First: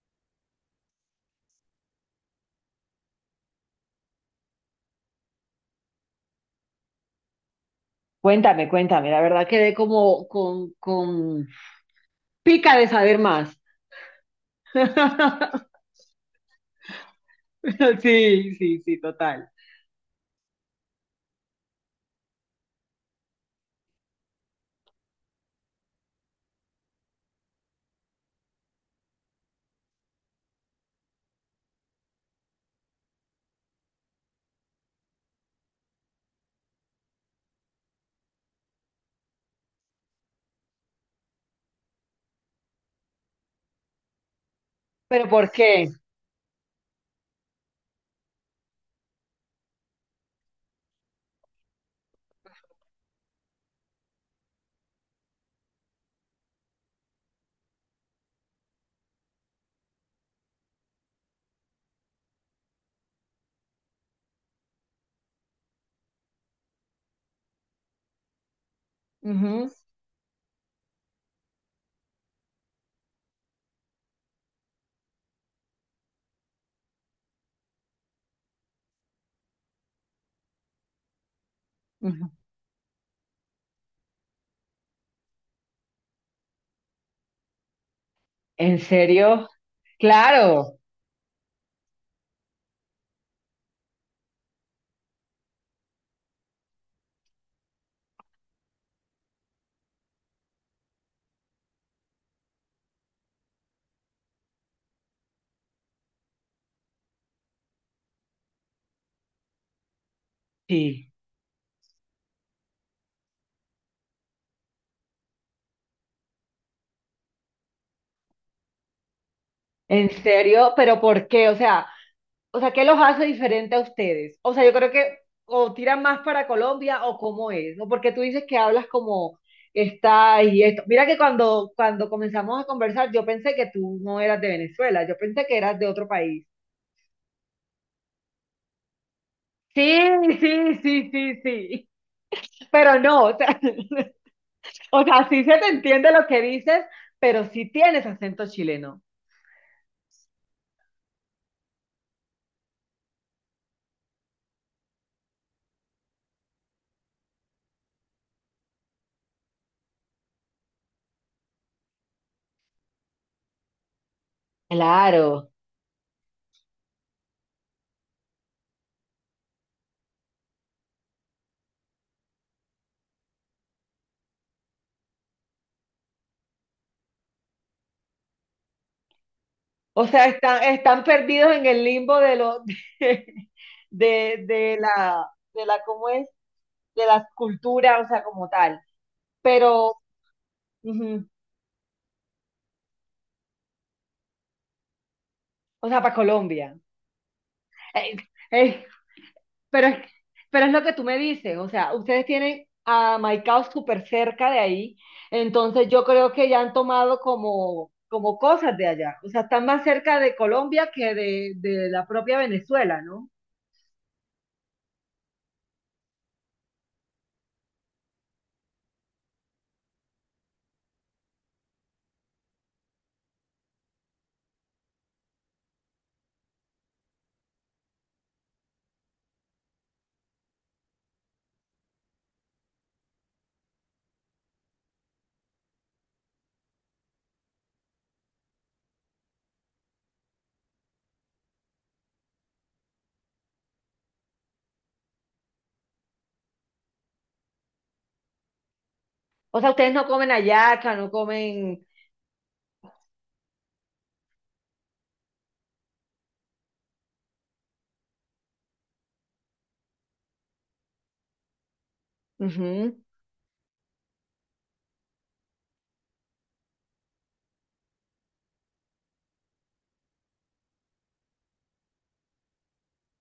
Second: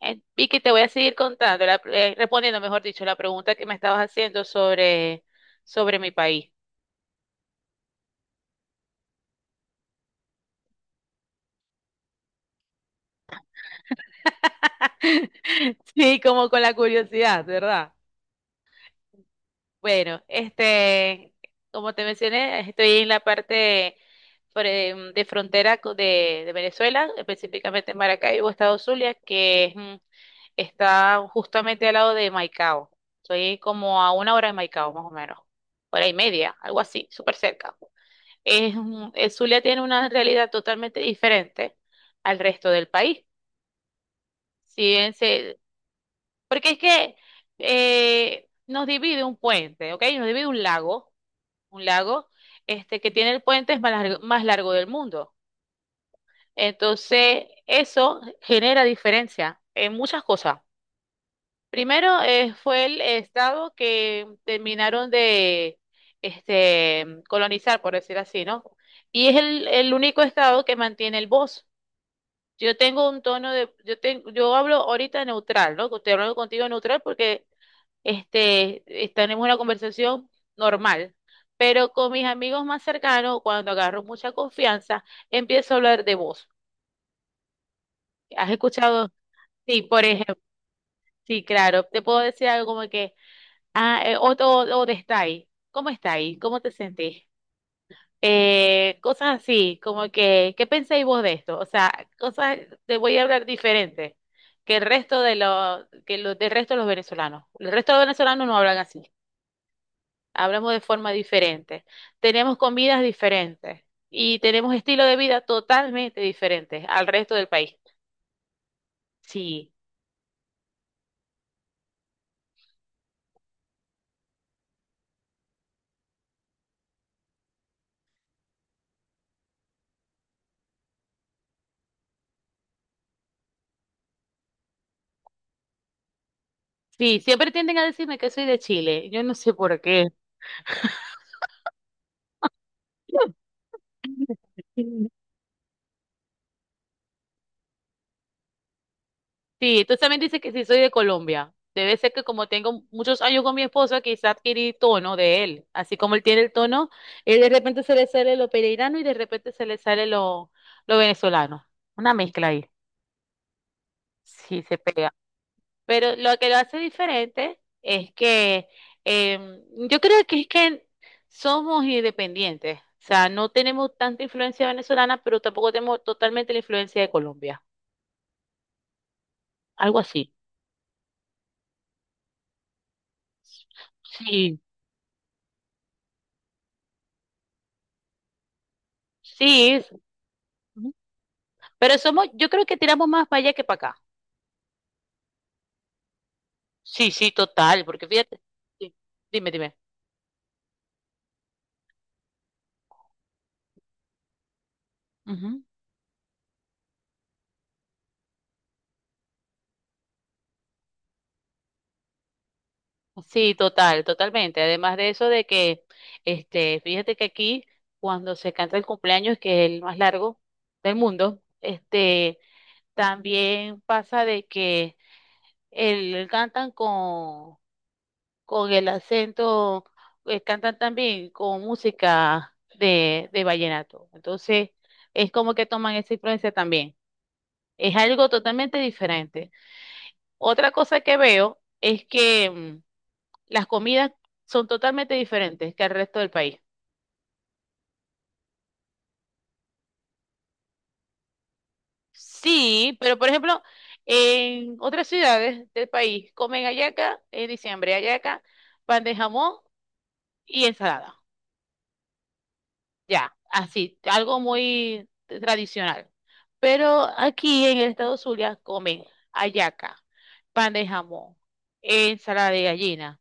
Vicky, te voy a seguir contando, respondiendo, mejor dicho, la pregunta que me estabas haciendo sobre mi país. Cuéntame, cuéntame, la verdad quedé como con pica de saber más. Sí, como con la curiosidad, ¿verdad? Pero sí, sí, sí, total. Bueno, como te mencioné, estoy en la parte de frontera de Venezuela, específicamente en Maracaibo, estado Zulia, que está justamente al lado de Maicao. Estoy como a una hora de Maicao, más o menos, hora y media, algo así, súper cerca. El Zulia tiene una realidad totalmente diferente al resto del país. Si bien ¿Pero por se- qué? porque es que nos divide un puente, ¿ok? Nos divide un lago, un lago que tiene el puente más largo del mundo. Entonces, eso genera diferencia en muchas cosas. Primero fue el estado que terminaron de colonizar, por decir así, ¿no? Y es el, Ujú, el único estado que mantiene el bosque. Yo tengo un tono de, yo tengo, yo hablo ahorita neutral, ¿no? Estoy hablando contigo neutral porque tenemos una conversación normal. Pero con mis ujú. amigos más cercanos, cuando agarro mucha confianza, empiezo a hablar de voz. ¿Has ¿En escuchado? serio? Sí, por ejemplo, Claro, sí, claro. Te puedo decir algo como que, o de está ahí. ¿Cómo está ahí? ¿Cómo te sentís? Cosas así, como que, ¿qué pensáis vos de esto? O sea, cosas, te voy a hablar diferente que el resto de los, que los, del resto de los venezolanos. El resto de los venezolanos no hablan así, hablamos de forma sí. diferente, tenemos comidas diferentes y tenemos estilo de vida totalmente diferentes al resto del país. Sí, ¿En serio? ¿Pero por qué? O sea, ¿qué los hace diferente a ustedes? O sea, yo creo que o tiran más para Colombia o cómo es, ¿no? Porque tú dices que hablas como está y esto. Mira que cuando comenzamos a conversar, yo pensé que tú no eras de Venezuela, yo pensé que eras de otro país. sí, siempre tienden a decirme que soy de Chile, yo no sé por Sí, qué. sí, sí, sí. Pero no, o sea, o sea, sí se te entiende lo que dices, pero sí tienes acento chileno. Sí, tú también dices que sí soy de Colombia. Debe ser que como tengo muchos años con mi esposo, quizá adquirí tono de él. Así como él tiene el tono, él de repente se le sale lo pereirano y de repente se le sale lo venezolano. Una mezcla ahí. Sí, se pega. Claro. Pero lo que lo hace diferente es que em, yo creo que es que somos independientes. O sea, no tenemos tanta influencia venezolana, pero tampoco tenemos totalmente la influencia de Colombia. Algo O sea, así. están perdidos en el limbo de lo de, de, Sí, de la de la cómo es de las culturas, o sea, como tal. sí. Pero, es- ujú, Pero yo creo que tiramos más para allá que para acá. o sea, para Colombia. Sí, sí, total, porque fíjate. Sí, dime, dime. Pero es, pero es lo que tú me dices, o sea, ustedes tienen a Maicao súper cerca de ahí, Ujú. entonces yo creo que ya han tomado como, como cosas de allá, o sea, están más cerca de Colombia que de la propia Venezuela, ¿no? Sí, total, totalmente. Además de eso de que, fíjate que aquí, cuando se canta el cumpleaños, que es el más largo del mundo, también pasa de que cantan con el acento, cantan también con música de vallenato. Entonces, es como que toman esa influencia también. Es algo totalmente diferente. Otra cosa que veo es que las comidas son totalmente diferentes que el resto del país. O sea, ustedes no comen hallaca, no comen... Sí, pero por ejemplo, en otras ciudades del país comen hallaca en diciembre, hallaca, pan de jamón y ensalada. Ujú. Ya, así, algo muy tradicional. Pero aquí en el estado Zulia comen hallaca, pan de jamón, ensalada de gallina,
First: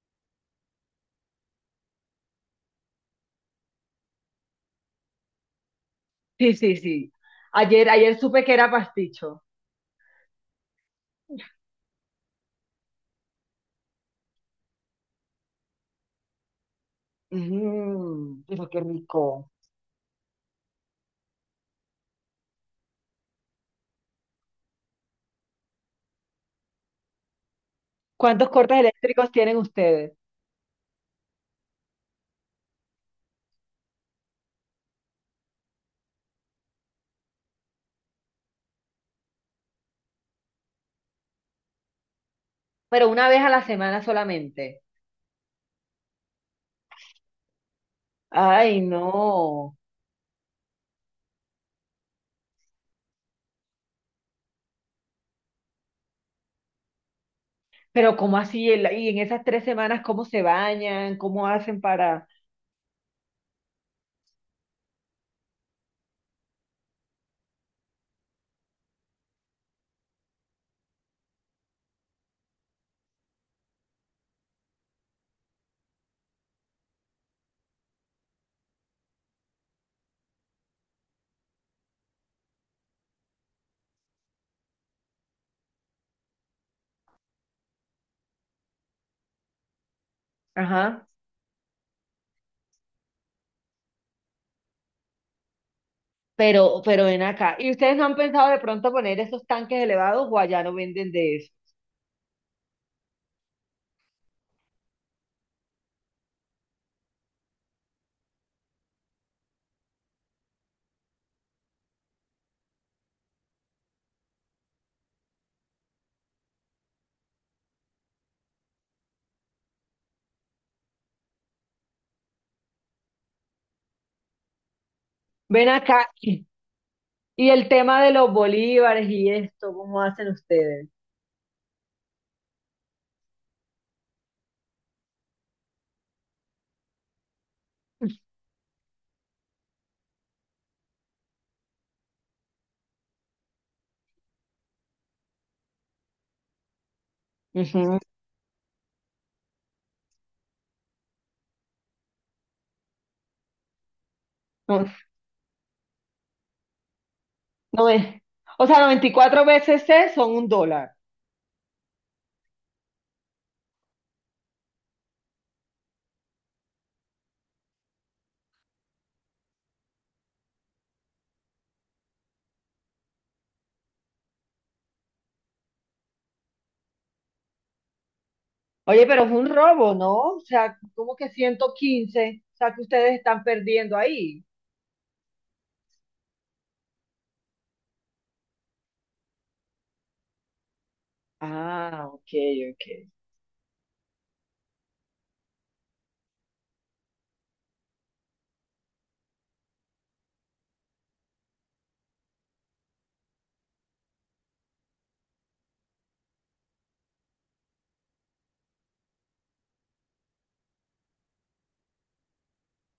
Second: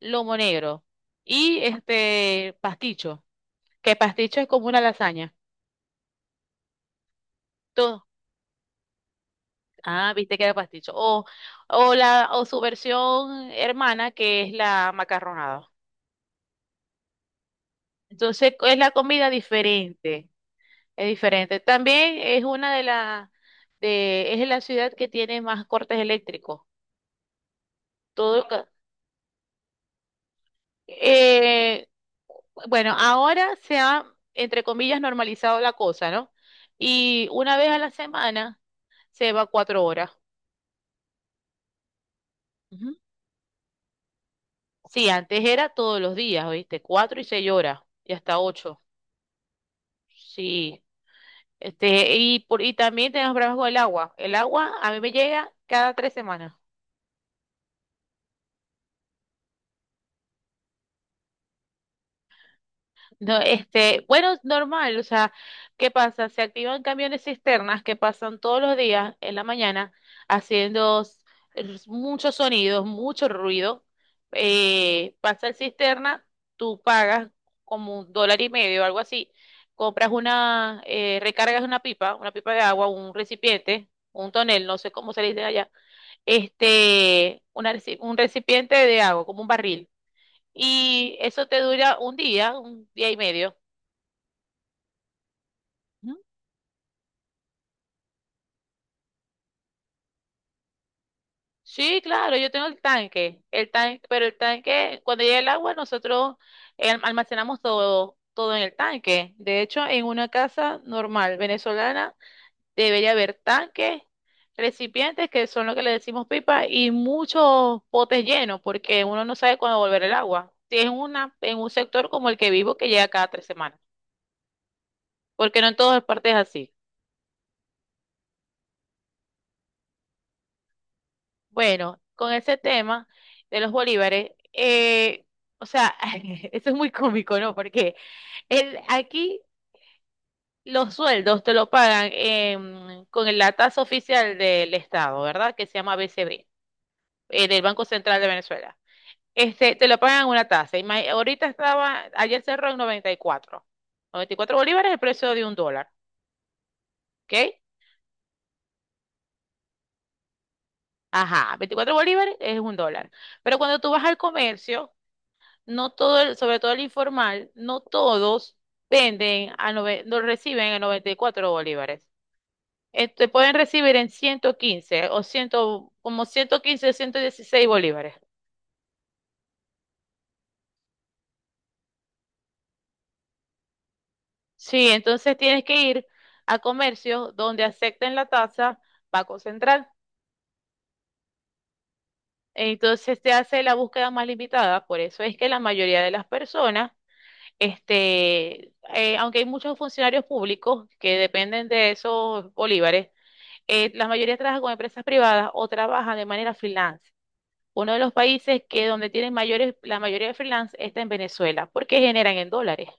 lomo negro y pasticho, que pasticho es como una lasaña. Sí, sí, sí. Ayer, Todo. ayer supe que era pasticho. Ah, viste que era pasticho. O su versión hermana, que es la macarronada. Ujú, Entonces, pero es qué la comida rico. diferente. Es diferente. También es una de las de es la ciudad que tiene más cortes eléctricos. Todo ¿Cuántos ca- cortes eléctricos tienen ustedes? eh, bueno, ahora se ha entre comillas normalizado la cosa, ¿no? Y una vez a la semana se va 4 horas. Ujú. Pero una vez a la semana solamente. Sí, antes era todos los días, ¿oíste? 4 y 6 horas y hasta 8. Ay, no. Sí. Y también tenemos problemas con el agua. El agua a mí me llega cada 3 semanas. Pero ¿cómo así? El- Y en esas tres semanas, ¿cómo se bañan? ¿Cómo hacen para...? No, bueno, es normal, o sea, ¿qué pasa? Se activan camiones cisternas que pasan todos los días en la mañana haciendo muchos sonidos, mucho ruido. Pasa el cisterna, tú pagas como un dólar y medio o algo así, recargas una pipa de agua, un recipiente, un tonel, no sé cómo se le dice allá, un recipiente de agua, como un barril. Ajá. Y eso te dura un día y medio. Ujú. Pero ven acá. ¿Y ustedes no han pensado de pronto poner esos tanques elevados o allá no venden de eso? Sí, claro, yo tengo el tanque, pero el tanque, cuando llega el agua, nosotros almacenamos todo, todo en el tanque. De hecho, en una casa normal venezolana debería haber tanques, recipientes, que son lo que le decimos pipa, y muchos potes llenos, porque uno no sabe cuándo volver el agua. Si es en un sector como el que vivo, que llega cada 3 semanas, porque no Ven en todas acá. partes es Y así. y el tema de los bolívares y esto, ¿cómo hacen ustedes? Bueno, con ese tema de los bolívares, o sea, eso es muy cómico, ¿no? Porque aquí los sueldos te lo pagan con la tasa oficial del Estado, ¿verdad? Que se llama BCB, del Banco Ujú. Central de Venezuela. Te lo pagan una tasa. Ayer cerró en 94. 94 No, bolívares es el precio de un dólar, ¿ok? no es. O sea, 94 veces C son un dólar. Ajá, 24 bolívares es un dólar. Pero cuando tú vas al comercio no todo el- sobre todo el informal, no todos venden a nove- no reciben a 94 bolívares. Pueden recibir en 115 o 100, como 115 116 bolívares. Oye, pero es un robo, ¿no? O sea, ¿cómo que ciento quince? O sea, que ustedes están perdiendo ahí. Sí, entonces tienes que ir a comercios donde acepten la tasa Banco Central. Ah, ok. Entonces te hace la búsqueda más limitada, por eso es que la mayoría de las personas, aunque hay muchos funcionarios públicos que dependen de esos bolívares, la mayoría trabaja con empresas privadas o trabaja de manera freelance. Uno de los países que donde tienen mayores, la mayoría de freelance está en Venezuela, porque generan en dólares.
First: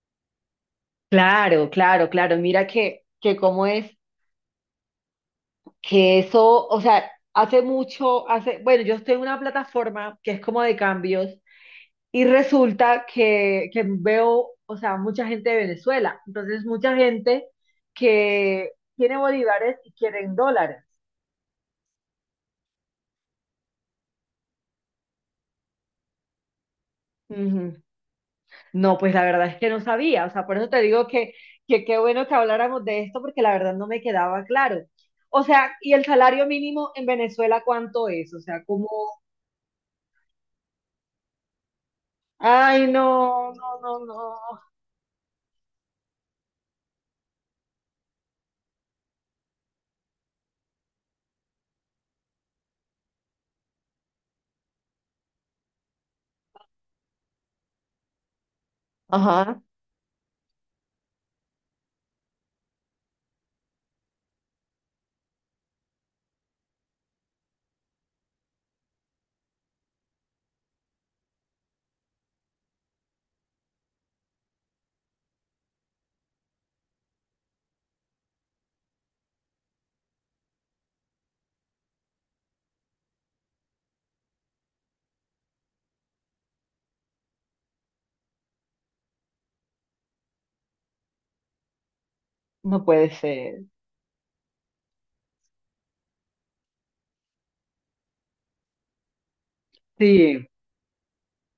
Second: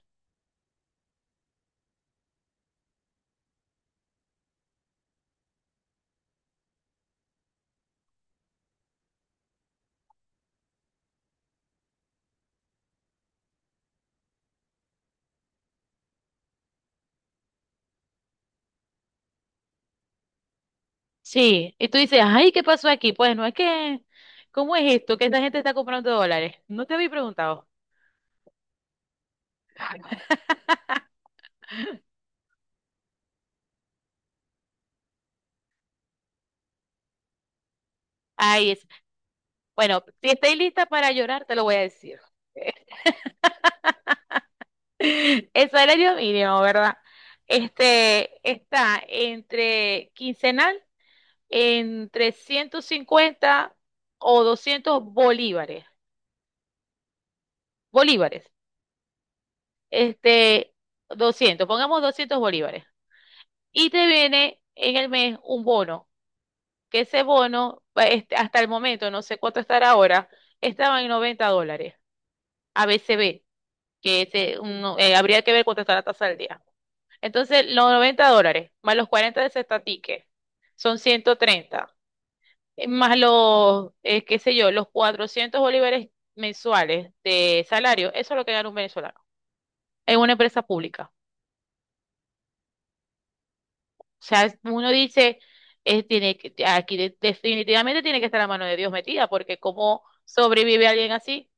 Claro, claro, claro. Mira que cómo es que eso, o sea, hace mucho, hace, bueno, yo estoy en una plataforma que es como de cambios y resulta que veo, o sea, mucha gente de Venezuela. Entonces, mucha gente que tiene bolívares y quieren dólares. Sí, y tú dices, ay, ¿qué pasó aquí? Pues no es que, ¿cómo es esto? Que esta gente está comprando dólares. No te había preguntado. Ujú. No, pues la verdad es que no sabía. O sea, por eso te digo que qué bueno que habláramos de esto porque la verdad no me quedaba claro. O sea, ¿y el salario mínimo en Venezuela cuánto es? O sea, Ay es. ¿cómo? Bueno, si estáis lista para llorar, te lo voy a decir. Ay, no, no, no, no. El salario mínimo, ¿verdad? Está entre quincenal entre 50 o 200 bolívares. Bolívares. Ajá, Este, doscientos pongamos 200 bolívares. Y te viene en el mes un bono, que ese bono, hasta el momento, no sé cuánto estará ahora, estaba en $90, a ABCB, habría que ver cuánto está la tasa del día. Entonces, los $90, más los 40 de ese estatique, son 130 más qué sé yo, los 400 bolívares mensuales de salario, eso es lo que gana un venezolano en una empresa pública. no puede ser. O sea, uno dice, aquí definitivamente tiene que estar la mano de Dios metida, porque ¿cómo Sí, sobrevive alguien así?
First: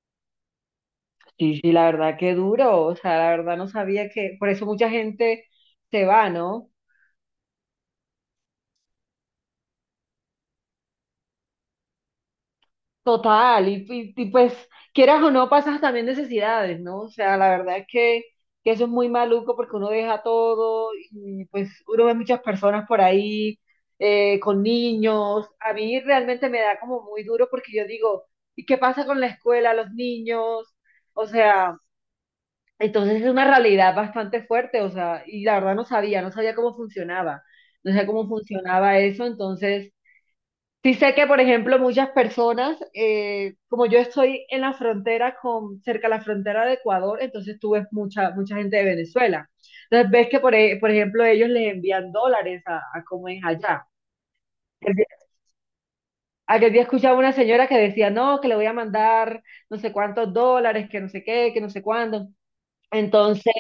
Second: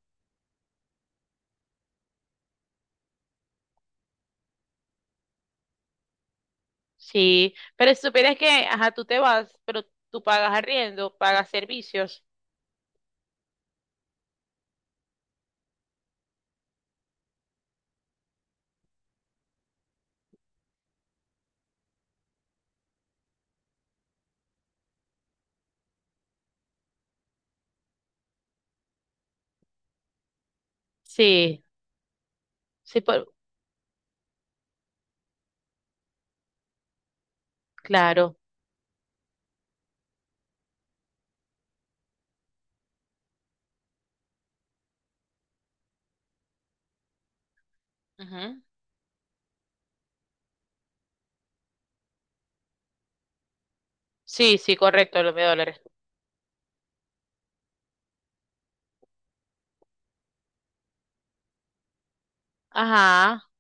sí, sí, la verdad que duro. O sea, la verdad no sabía que, por eso mucha gente se va, ¿no? Sí, pero si supieras que, ajá, tú te vas, pero tú pagas arriendo, pagas servicios. Total, y pues quieras o no, pasas también necesidades, ¿no? O sea, la verdad es que eso es muy maluco porque uno deja todo y pues uno ve muchas personas por ahí con niños. A mí realmente me da como muy duro porque yo digo, ¿y qué pasa con la escuela, los niños? O Sí, sea... sí, Entonces es una realidad bastante fuerte, o sea, y la verdad no sabía, no sabía cómo claro. funcionaba eso, entonces sí sé que, por ejemplo, muchas personas, como yo estoy en la frontera con, cerca de la frontera de Ecuador, entonces tú ves mucha, mucha Ujú. gente de Venezuela. Entonces ves que, por, e- por ejemplo, ellos les envían dólares a cómo es allá. Sí, sí, El día- correcto, los $1,000. Aquel día escuchaba una señora que decía, no, que le voy a mandar no sé cuántos dólares, que no sé qué, que no sé cuándo. Ajá. Entonces,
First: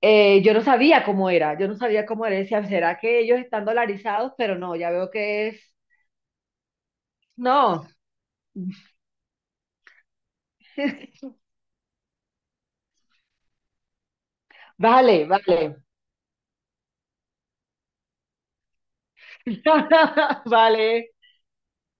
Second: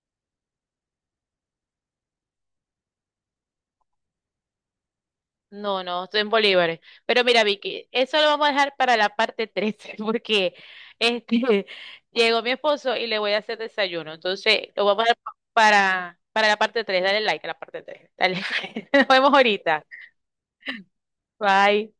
yo no sabía cómo era, yo no sabía cómo era. Decía, ¿será que ellos están dolarizados? Pero no, ya veo que es. No, no, estoy en bolívares. Pero mira, Vicky, No, eso lo vamos a dejar para la parte 13, porque este, llegó mi esposo y le voy a hacer desayuno. Entonces, lo vamos a dejar vale, vale. para la parte 3. Dale like a la parte 3. Dale, nos vemos ahorita. Vale. Bye.